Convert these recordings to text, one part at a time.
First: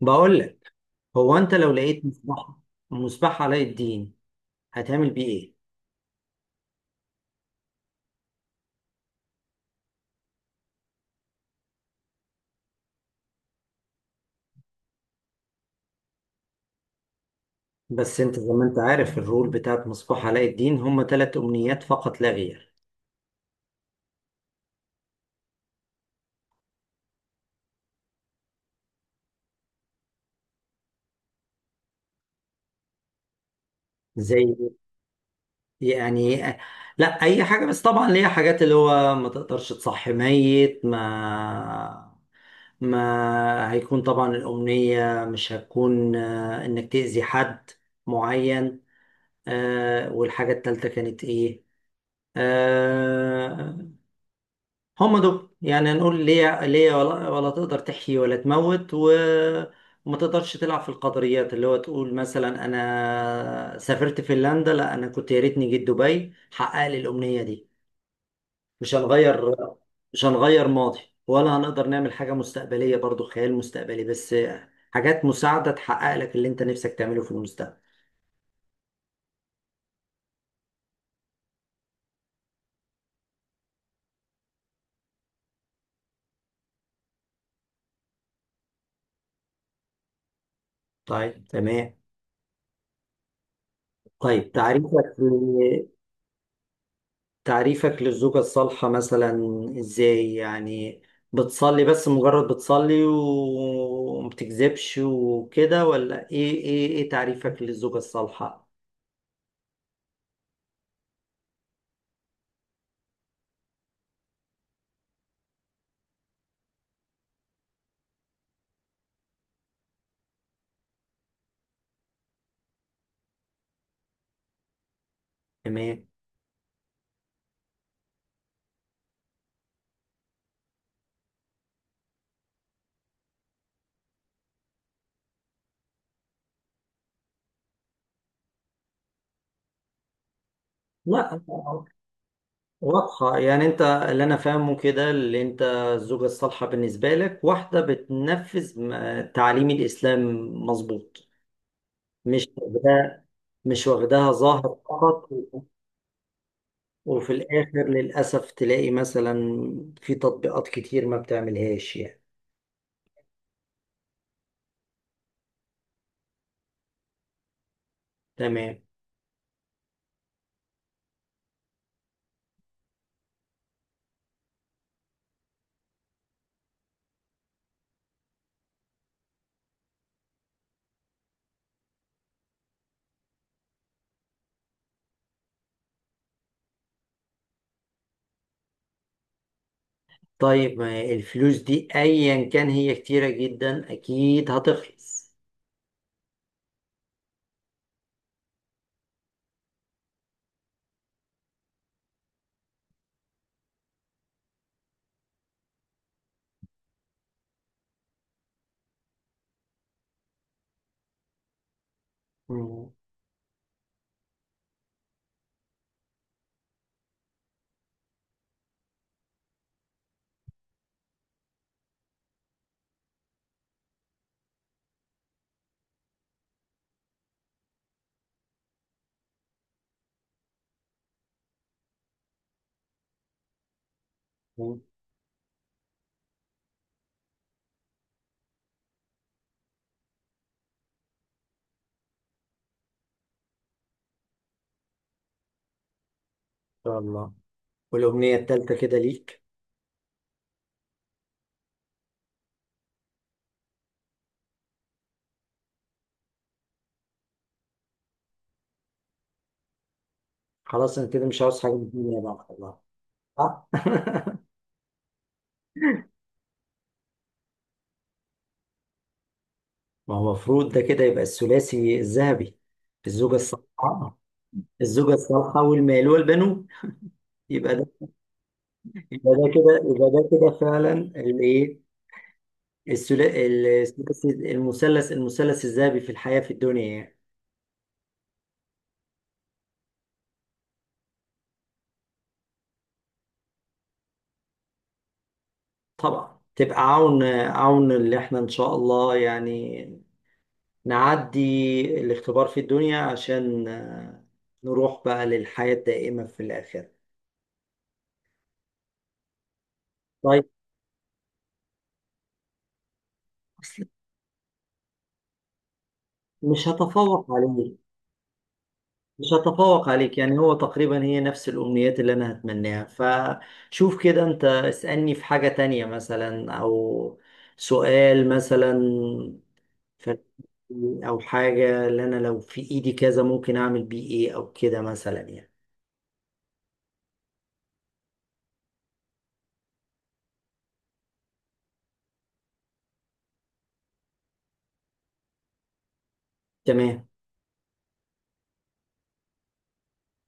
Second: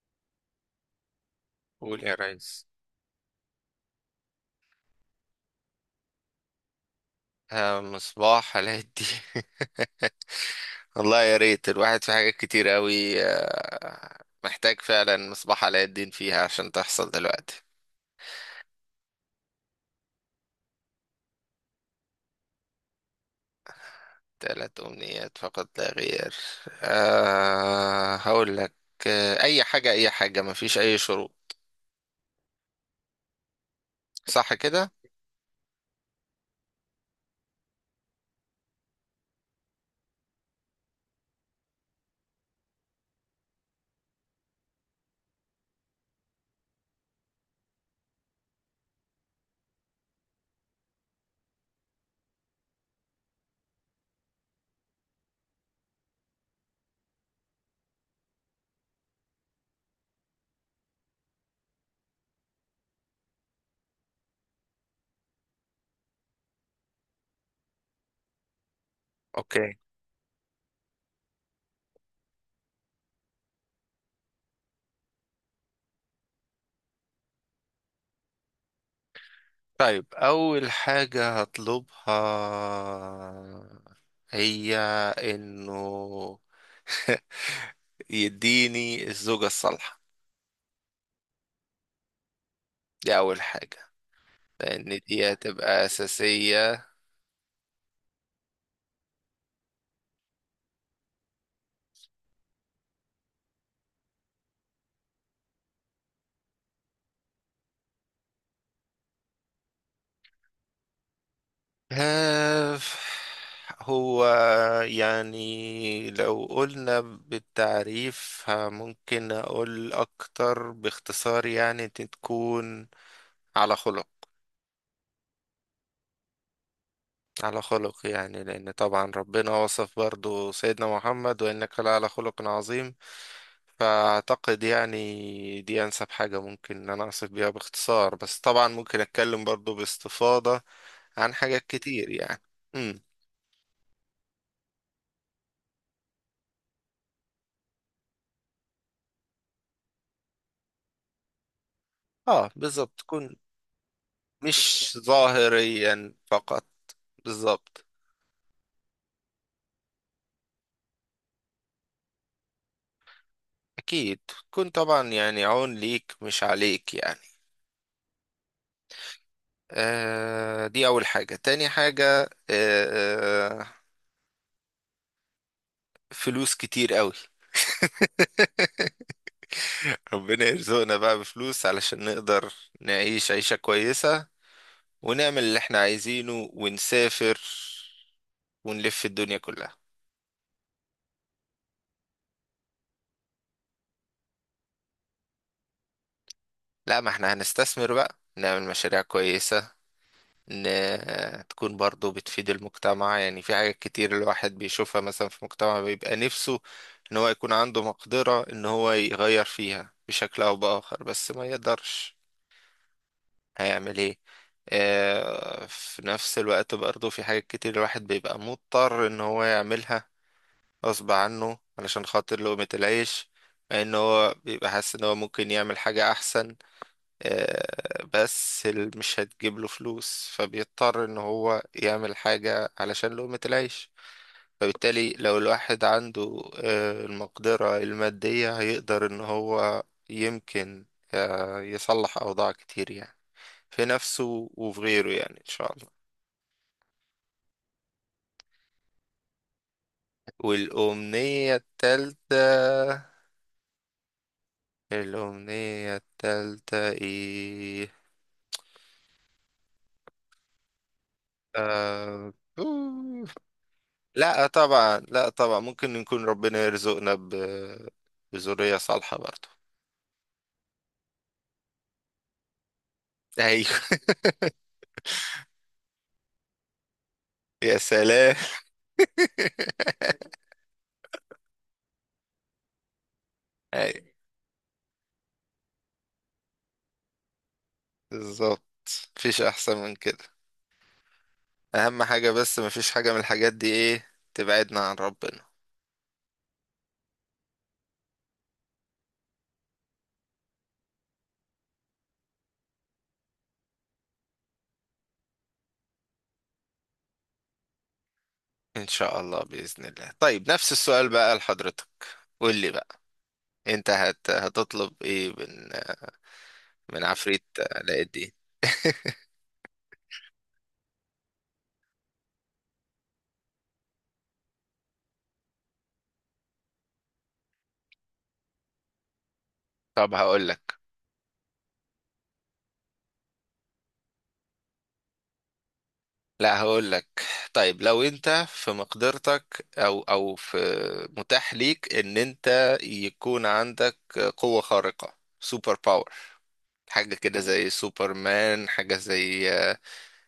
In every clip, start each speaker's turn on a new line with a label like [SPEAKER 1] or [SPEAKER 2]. [SPEAKER 1] بقول لك. هو انت لو لقيت
[SPEAKER 2] قول يا
[SPEAKER 1] مصباح،
[SPEAKER 2] ريس.
[SPEAKER 1] مصباح علاء الدين، هتعمل بيه ايه؟
[SPEAKER 2] آه، مصباح علاء الدين. والله يا ريت الواحد في حاجات كتير قوي، محتاج فعلا مصباح علاء الدين فيها عشان تحصل دلوقتي.
[SPEAKER 1] بس انت زي ما انت عارف، الرول بتاعت مصباح علاء الدين هم ثلاث امنيات فقط لا غير.
[SPEAKER 2] 3 أمنيات فقط لا غير. أه، هقول لك. آه، أي حاجة، أي حاجة، مفيش أي شروط. صح
[SPEAKER 1] زي
[SPEAKER 2] كده؟
[SPEAKER 1] يعني لا، اي حاجه، بس طبعا ليها حاجات اللي هو ما تقدرش تصحي ميت. ما هيكون طبعا الامنيه مش هتكون، انك تاذي حد معين. والحاجه الثالثه كانت ايه؟ آه هم دول. يعني نقول ليه، ولا تقدر تحيي ولا تموت، وما تقدرش تلعب في القدريات، اللي هو تقول مثلا انا سافرت فنلندا، لا انا كنت يا ريتني جيت دبي حقق لي الامنيه دي. مش هنغير
[SPEAKER 2] أوكي.
[SPEAKER 1] مش هنغير ماضي، ولا هنقدر نعمل حاجه مستقبليه، برضو خيال مستقبلي بس. حاجات مساعده تحقق لك اللي انت نفسك تعمله في المستقبل.
[SPEAKER 2] طيب أول حاجة هطلبها هي إنه... يديني الزوجة الصالحة.
[SPEAKER 1] طيب تمام.
[SPEAKER 2] دي أول حاجة.
[SPEAKER 1] طيب
[SPEAKER 2] لأن
[SPEAKER 1] تعريفك
[SPEAKER 2] دي هتبقى أساسية.
[SPEAKER 1] تعريفك للزوجة الصالحة مثلا، ازاي يعني؟ بتصلي، بس مجرد بتصلي ومبتكذبش وكده، ولا ايه تعريفك للزوجة الصالحة؟
[SPEAKER 2] آه، هو يعني لو قلنا بالتعريف ممكن أقول أكتر باختصار، يعني تكون على خلق.
[SPEAKER 1] تمام.
[SPEAKER 2] على خلق، يعني لأن طبعا ربنا وصف برضو سيدنا محمد: وإنك لعلى خلق عظيم. فأعتقد يعني دي أنسب حاجة ممكن إن أنا أوصف بيها باختصار، بس طبعا ممكن أتكلم برضو باستفاضة عن
[SPEAKER 1] لا،
[SPEAKER 2] حاجات كتير يعني.
[SPEAKER 1] واضحة يعني. انت اللي انا فاهمه كده، اللي انت الزوجة الصالحة بالنسبة لك واحدة بتنفذ تعاليم الاسلام. مظبوط. مش
[SPEAKER 2] اه، بالظبط،
[SPEAKER 1] واخداها
[SPEAKER 2] تكون
[SPEAKER 1] مش واخداها ظاهر
[SPEAKER 2] مش
[SPEAKER 1] فقط،
[SPEAKER 2] ظاهريا فقط.
[SPEAKER 1] وفي
[SPEAKER 2] بالظبط.
[SPEAKER 1] الآخر للأسف تلاقي مثلا في تطبيقات كتير ما بتعملهاش يعني.
[SPEAKER 2] اكيد. تكون طبعا يعني عون ليك مش عليك يعني.
[SPEAKER 1] تمام.
[SPEAKER 2] آه، دي اول حاجة. تاني حاجة فلوس كتير قوي. ربنا يرزقنا بقى بفلوس علشان نقدر نعيش عيشة كويسة، ونعمل اللي احنا عايزينه، ونسافر، ونلف الدنيا كلها.
[SPEAKER 1] طيب، ما الفلوس دي أيا كان هي كتيرة جدا أكيد هتخلص.
[SPEAKER 2] لا، ما احنا هنستثمر بقى، نعمل مشاريع كويسة. ان تكون برضو بتفيد المجتمع، يعني في حاجات كتير الواحد بيشوفها مثلا في مجتمع، بيبقى نفسه ان هو يكون عنده مقدرة ان هو يغير فيها بشكل او باخر بس ما يقدرش.
[SPEAKER 1] مم.
[SPEAKER 2] هيعمل ايه؟ في نفس الوقت برضو في حاجات كتير الواحد بيبقى مضطر ان هو يعملها غصب عنه علشان خاطر لقمة العيش، مع ان هو بيبقى حاسس ان هو ممكن يعمل حاجة احسن، بس مش هتجيب له فلوس، فبيضطر ان هو يعمل حاجة علشان لقمة العيش.
[SPEAKER 1] إن
[SPEAKER 2] فبالتالي لو الواحد عنده المقدرة المادية، هيقدر ان هو يمكن يصلح اوضاع كتير، يعني في نفسه وفي غيره، يعني ان شاء الله.
[SPEAKER 1] شاء الله. والأمنية التالتة كده ليك.
[SPEAKER 2] والأمنية التالتة. الأمنية التالتة ايه؟
[SPEAKER 1] خلاص أنا كده مش عاوز حاجة من الدنيا
[SPEAKER 2] آه...
[SPEAKER 1] بقى والله. صح؟
[SPEAKER 2] لا طبعا، لا طبعا، ممكن نكون ربنا يرزقنا بذرية صالحة برضو.
[SPEAKER 1] ما هو المفروض ده كده يبقى الثلاثي الذهبي. الزوجة
[SPEAKER 2] ايوه.
[SPEAKER 1] الصالحة، الزوجة الصالحة والمال والبنون. يبقى
[SPEAKER 2] يا
[SPEAKER 1] ده،
[SPEAKER 2] سلام.
[SPEAKER 1] يبقى ده كده، يبقى ده كده فعلا الإيه،
[SPEAKER 2] ايوه،
[SPEAKER 1] المثلث الذهبي في الحياة، في الدنيا يعني.
[SPEAKER 2] بالظبط. مفيش احسن من كده. اهم حاجة بس مفيش حاجة من الحاجات دي ايه تبعدنا عن ربنا.
[SPEAKER 1] طبعا تبقى عون اللي احنا ان شاء الله يعني نعدي الاختبار في الدنيا عشان نروح بقى للحياة الدائمة في الآخرة.
[SPEAKER 2] ان شاء الله، بإذن الله.
[SPEAKER 1] طيب.
[SPEAKER 2] طيب نفس السؤال بقى لحضرتك. قول لي بقى.
[SPEAKER 1] أصل
[SPEAKER 2] انت هتطلب ايه من
[SPEAKER 1] مش
[SPEAKER 2] من
[SPEAKER 1] هتفوق
[SPEAKER 2] عفريت
[SPEAKER 1] عليك
[SPEAKER 2] علاء الدين؟
[SPEAKER 1] مش هتفوق عليك، يعني هو تقريبا هي نفس الأمنيات اللي أنا هتمناها. فشوف كده، أنت اسألني في حاجة تانية مثلا، أو سؤال مثلا.
[SPEAKER 2] طب
[SPEAKER 1] فن-
[SPEAKER 2] هقول لك.
[SPEAKER 1] او حاجة اللي انا لو في ايدي كذا ممكن اعمل بيه ايه، او كده مثلا يعني.
[SPEAKER 2] لا، هقول لك. طيب لو انت في مقدرتك، او في متاح ليك ان انت يكون عندك قوة خارقة، سوبر باور،
[SPEAKER 1] تمام.
[SPEAKER 2] حاجة كده زي سوبر مان، حاجة زي آه،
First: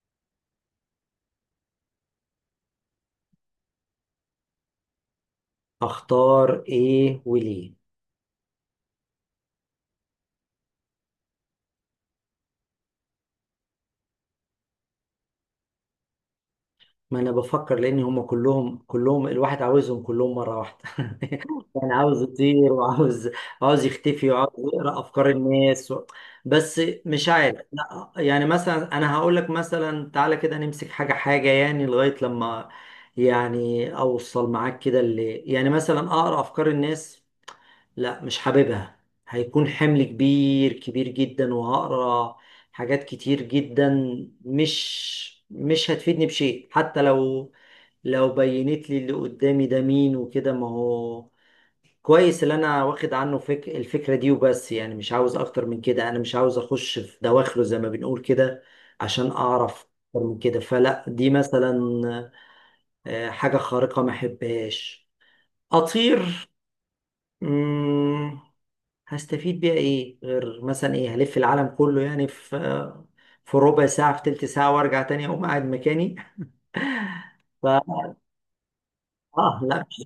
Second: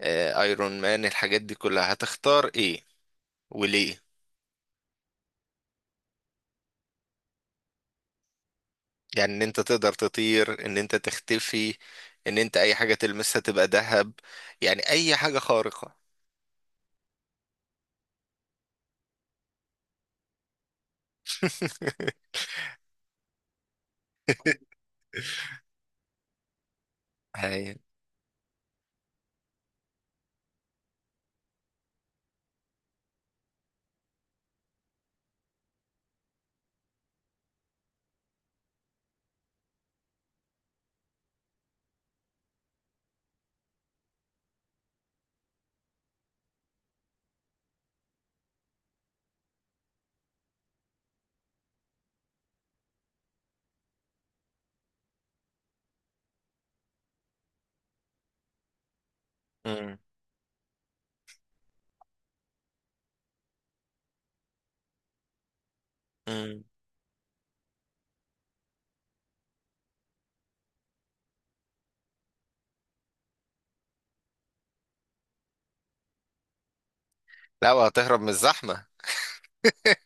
[SPEAKER 2] آه، ايرون مان، الحاجات دي كلها، هتختار ايه وليه؟
[SPEAKER 1] اختار ايه وليه؟
[SPEAKER 2] يعني ان انت تقدر تطير، ان انت تختفي، ان انت اي حاجة تلمسها تبقى ذهب، يعني اي حاجة خارقة.
[SPEAKER 1] ما انا بفكر، لان هم كلهم الواحد عاوزهم كلهم مرة واحدة. يعني عاوز يطير، وعاوز، عاوز يختفي، وعاوز يقرأ افكار الناس و... بس مش عارف.
[SPEAKER 2] هاي.
[SPEAKER 1] لا، يعني مثلا انا هقول لك مثلا، تعالى كده نمسك حاجة حاجة، يعني لغاية لما يعني اوصل معاك كده، اللي يعني مثلا اقرا افكار الناس. لا، مش حاببها. هيكون حمل كبير كبير جدا، وهقرا حاجات كتير جدا، مش هتفيدني بشيء. حتى لو بينت لي اللي قدامي ده مين وكده، ما هو كويس اللي انا واخد عنه الفكرة دي وبس يعني. مش عاوز اكتر من كده. انا مش عاوز اخش في دواخله زي ما بنقول كده عشان اعرف
[SPEAKER 2] مم.
[SPEAKER 1] اكتر من كده. فلا، دي مثلا، حاجة خارقة ما احبهاش. اطير؟
[SPEAKER 2] مم.
[SPEAKER 1] مم، هستفيد بيها ايه، غير مثلا ايه، هلف العالم كله يعني، في ربع ساعة، في تلت ساعة، وارجع تاني اقوم قاعد مكاني.
[SPEAKER 2] لا،
[SPEAKER 1] ف،
[SPEAKER 2] وهتهرب من الزحمة.
[SPEAKER 1] اه، لا مش.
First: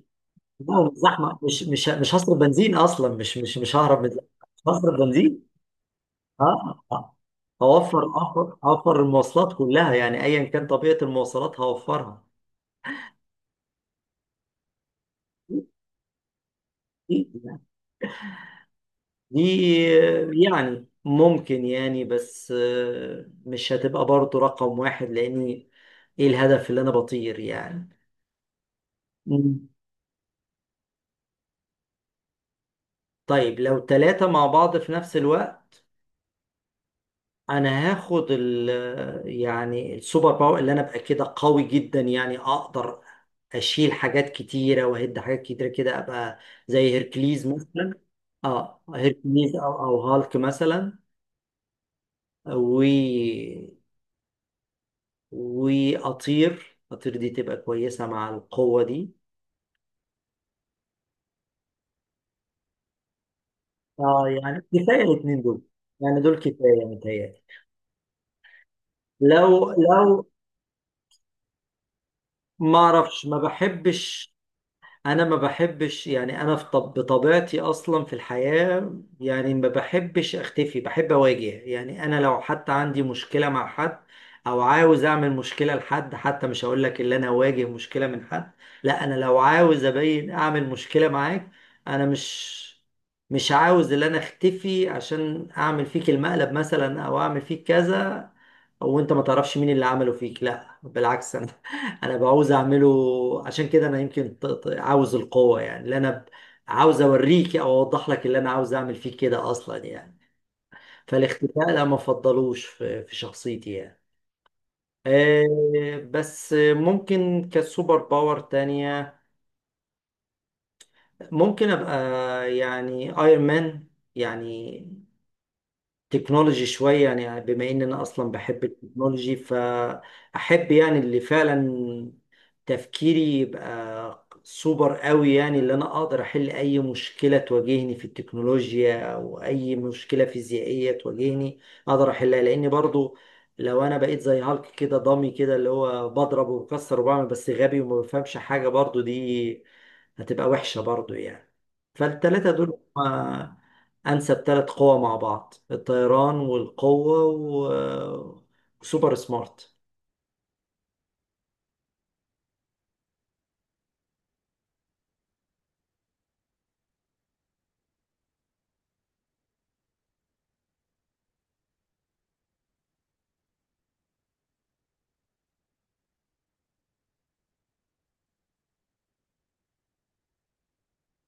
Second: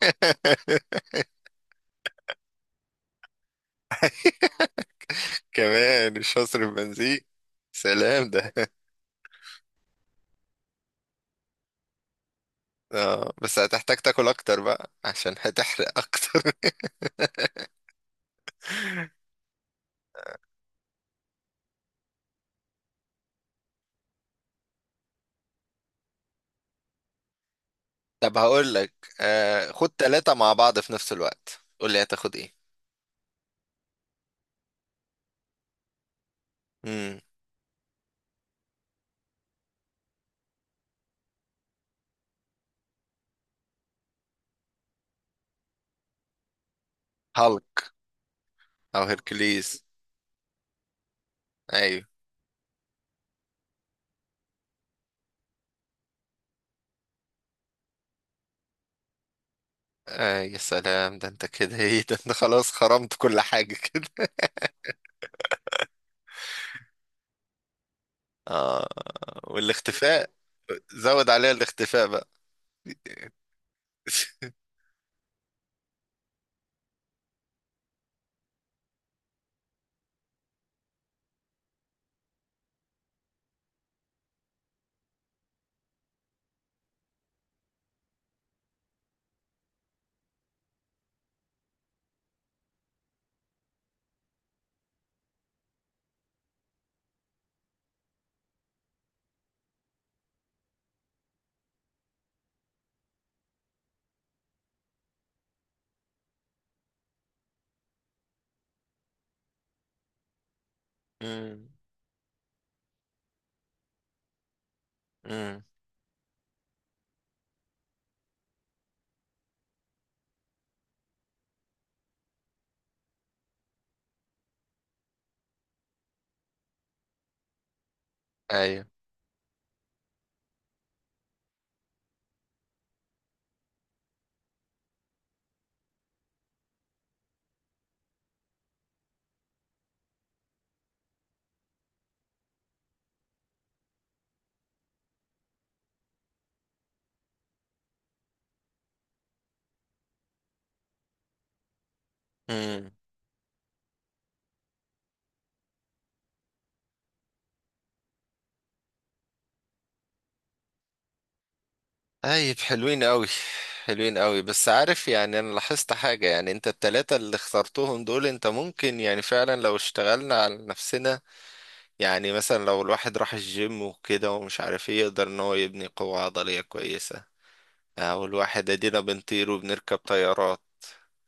[SPEAKER 1] لا، الزحمة، مش هصرف بنزين اصلا، مش ههرب من الزحمة. مش هصرف بنزين.
[SPEAKER 2] كمان مش
[SPEAKER 1] اه،
[SPEAKER 2] هصرف
[SPEAKER 1] آه. آه.
[SPEAKER 2] بنزين.
[SPEAKER 1] اوفر
[SPEAKER 2] سلام ده.
[SPEAKER 1] اوفر اوفر المواصلات كلها يعني، ايا كان طبيعة المواصلات هوفرها.
[SPEAKER 2] اه، بس هتحتاج تاكل اكتر بقى عشان هتحرق اكتر.
[SPEAKER 1] دي يعني ممكن يعني، بس مش هتبقى برضه رقم واحد، لاني ايه الهدف اللي انا بطير يعني؟
[SPEAKER 2] طب هقول لك،
[SPEAKER 1] مم.
[SPEAKER 2] خد ثلاثة مع بعض في نفس الوقت، قول لي هتاخد ايه.
[SPEAKER 1] طيب لو ثلاثة مع بعض في نفس الوقت،
[SPEAKER 2] امم.
[SPEAKER 1] أنا هاخد ال، يعني السوبر باور، اللي أنا أبقى كده قوي جدا، يعني أقدر أشيل حاجات كتيرة وأهد حاجات كتيرة كده، أبقى زي هيركليز
[SPEAKER 2] هالك.
[SPEAKER 1] مثلا. أه،
[SPEAKER 2] او
[SPEAKER 1] هيركليز أو
[SPEAKER 2] هيركليز.
[SPEAKER 1] أو هالك مثلا.
[SPEAKER 2] ايوه.
[SPEAKER 1] و وأطير. أطير دي تبقى كويسة مع القوة دي.
[SPEAKER 2] آه يا سلام، ده انت كده ايه، ده انت خلاص خرمت كل حاجة
[SPEAKER 1] أه
[SPEAKER 2] كده.
[SPEAKER 1] يعني كفاية الاتنين دول، يعني دول كفاية متهيألي.
[SPEAKER 2] اه،
[SPEAKER 1] لو لو
[SPEAKER 2] والاختفاء، زود عليها الاختفاء بقى.
[SPEAKER 1] ما أعرفش، ما بحبش. انا ما بحبش يعني، انا في طب بطبيعتي اصلا في الحياة يعني ما بحبش اختفي، بحب اواجه يعني. انا لو حتى عندي مشكلة مع حد، او عاوز اعمل مشكلة لحد، حتى مش هقول لك اللي انا اواجه مشكلة من حد. لا، انا لو عاوز ابين اعمل مشكلة معاك، انا مش عاوز اللي انا اختفي عشان اعمل فيك المقلب مثلا او اعمل فيك كذا وانت ما تعرفش مين اللي عمله فيك. لا بالعكس، انا، انا بعوز اعمله. عشان كده انا يمكن عاوز القوه، يعني اللي انا عاوز اوريك او اوضح لك اللي انا عاوز اعمل فيك كده اصلا يعني.
[SPEAKER 2] امم.
[SPEAKER 1] فالاختفاء لا، ما افضلوش في شخصيتي يعني.
[SPEAKER 2] امم.
[SPEAKER 1] بس ممكن كسوبر باور تانية، ممكن ابقى يعني ايرون مان، يعني تكنولوجي شوية يعني. بما إن أنا أصلا بحب التكنولوجي، فأحب يعني اللي فعلا تفكيري يبقى سوبر قوي، يعني اللي أنا أقدر أحل أي مشكلة تواجهني في التكنولوجيا أو أي مشكلة فيزيائية تواجهني أقدر أحلها. لأن برضو لو أنا بقيت زي هالك كده، ضامي كده، اللي هو بضرب وبكسر وبعمل بس غبي وما بفهمش حاجة، برضو دي هتبقى وحشة برضو يعني. فالتلاتة دول
[SPEAKER 2] ايوه.
[SPEAKER 1] انسب ثلاث قوى مع بعض: الطيران والقوة، وسوبر سمارت.
[SPEAKER 2] طيب حلوين قوي. حلوين قوي، بس عارف يعني انا لاحظت حاجة، يعني انت التلاتة اللي اخترتهم دول، انت ممكن يعني فعلا لو اشتغلنا على نفسنا. يعني مثلا لو الواحد راح الجيم وكده ومش عارف ايه، يقدر ان هو يبني قوة عضلية كويسة. او الواحد ادينا بنطير وبنركب طيارات.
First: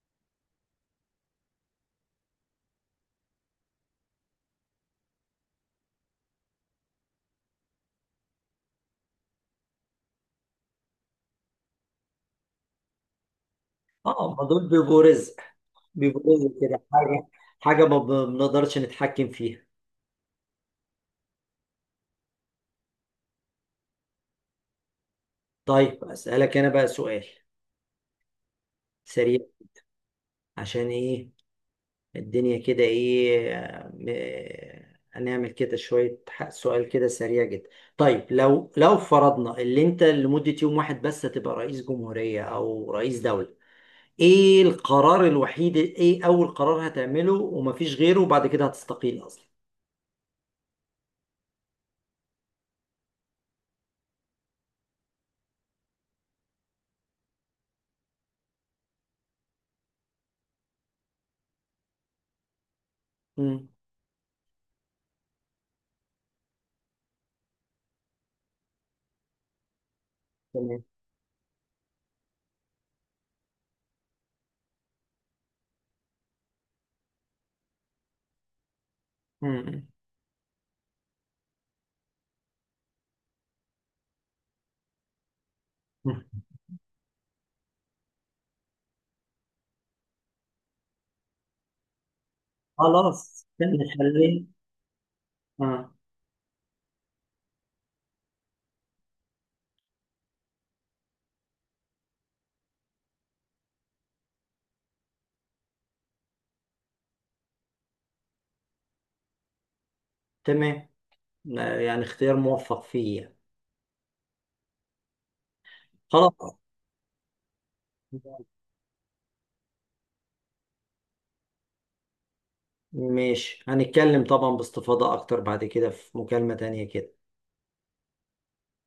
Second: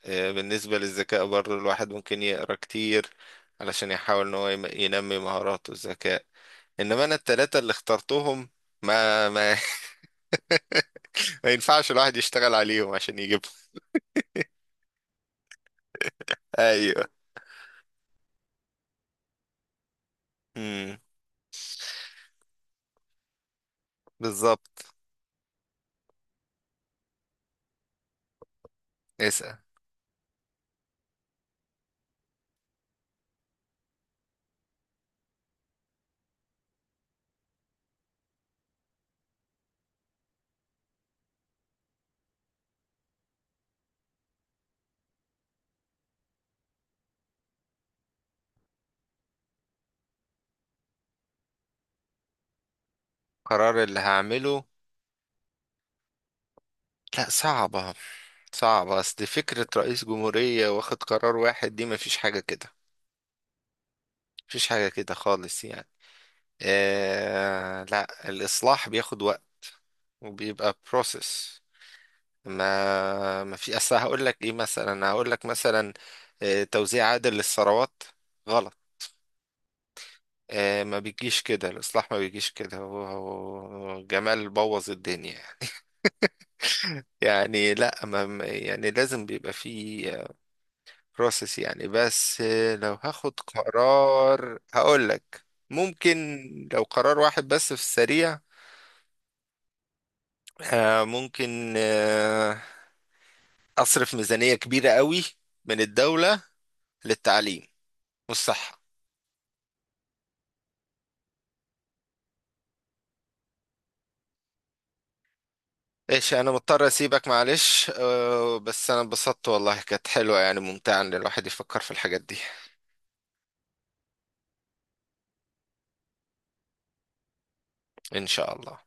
[SPEAKER 2] بالنسبة للذكاء برضه الواحد ممكن يقرا كتير علشان يحاول ان هو ينمي مهاراته، الذكاء. انما انا التلاتة اللي اخترتهم، ما ما ينفعش الواحد يشتغل عليهم عشان يجيبهم.
[SPEAKER 1] اه، ما دول بيبقوا رزق كده،
[SPEAKER 2] ايوه.
[SPEAKER 1] حاجة ما بنقدرش نتحكم فيها.
[SPEAKER 2] امم. بالظبط.
[SPEAKER 1] طيب اسألك انا بقى سؤال سريع.
[SPEAKER 2] اسأل.
[SPEAKER 1] عشان ايه الدنيا كده، ايه هنعمل كده شوية، سؤال كده سريع جدا. طيب لو فرضنا اللي انت لمدة يوم واحد بس هتبقى رئيس جمهورية او رئيس دولة، ايه القرار الوحيد، ايه اول قرار هتعمله ومفيش غيره وبعد كده هتستقيل اصلا؟
[SPEAKER 2] قرار اللي هعمله؟ لا، صعبة. صعبة، اصل فكرة رئيس جمهورية واخد قرار واحد دي مفيش حاجة كده.
[SPEAKER 1] امم.
[SPEAKER 2] مفيش حاجة كده خالص يعني. آه لا، الإصلاح بياخد وقت، وبيبقى
[SPEAKER 1] تمام.
[SPEAKER 2] بروسيس. ما في اصل، هقول لك ايه مثلا، هقول لك مثلا توزيع عادل للثروات، غلط.
[SPEAKER 1] امم.
[SPEAKER 2] آه، ما بيجيش كده الإصلاح، ما بيجيش كده. هو جمال بوظ الدنيا يعني.
[SPEAKER 1] أمم.
[SPEAKER 2] يعني لا، يعني لازم بيبقى فيه بروسيس يعني. بس لو هاخد
[SPEAKER 1] خلاص نخليه.
[SPEAKER 2] قرار هقول لك.
[SPEAKER 1] اه.
[SPEAKER 2] ممكن، لو قرار واحد بس في السريع، ممكن أصرف ميزانية كبيرة قوي من الدولة للتعليم والصحة.
[SPEAKER 1] تمام. يعني اختيار موفق فيه يعني. خلاص،
[SPEAKER 2] ايش، انا مضطر اسيبك معلش. بس انا انبسطت والله، كانت حلوة يعني، ممتعة ان الواحد يفكر في الحاجات دي.
[SPEAKER 1] ماشي، هنتكلم طبعا باستفاضة اكتر بعد كده في مكالمة تانية كده.
[SPEAKER 2] ان شاء الله.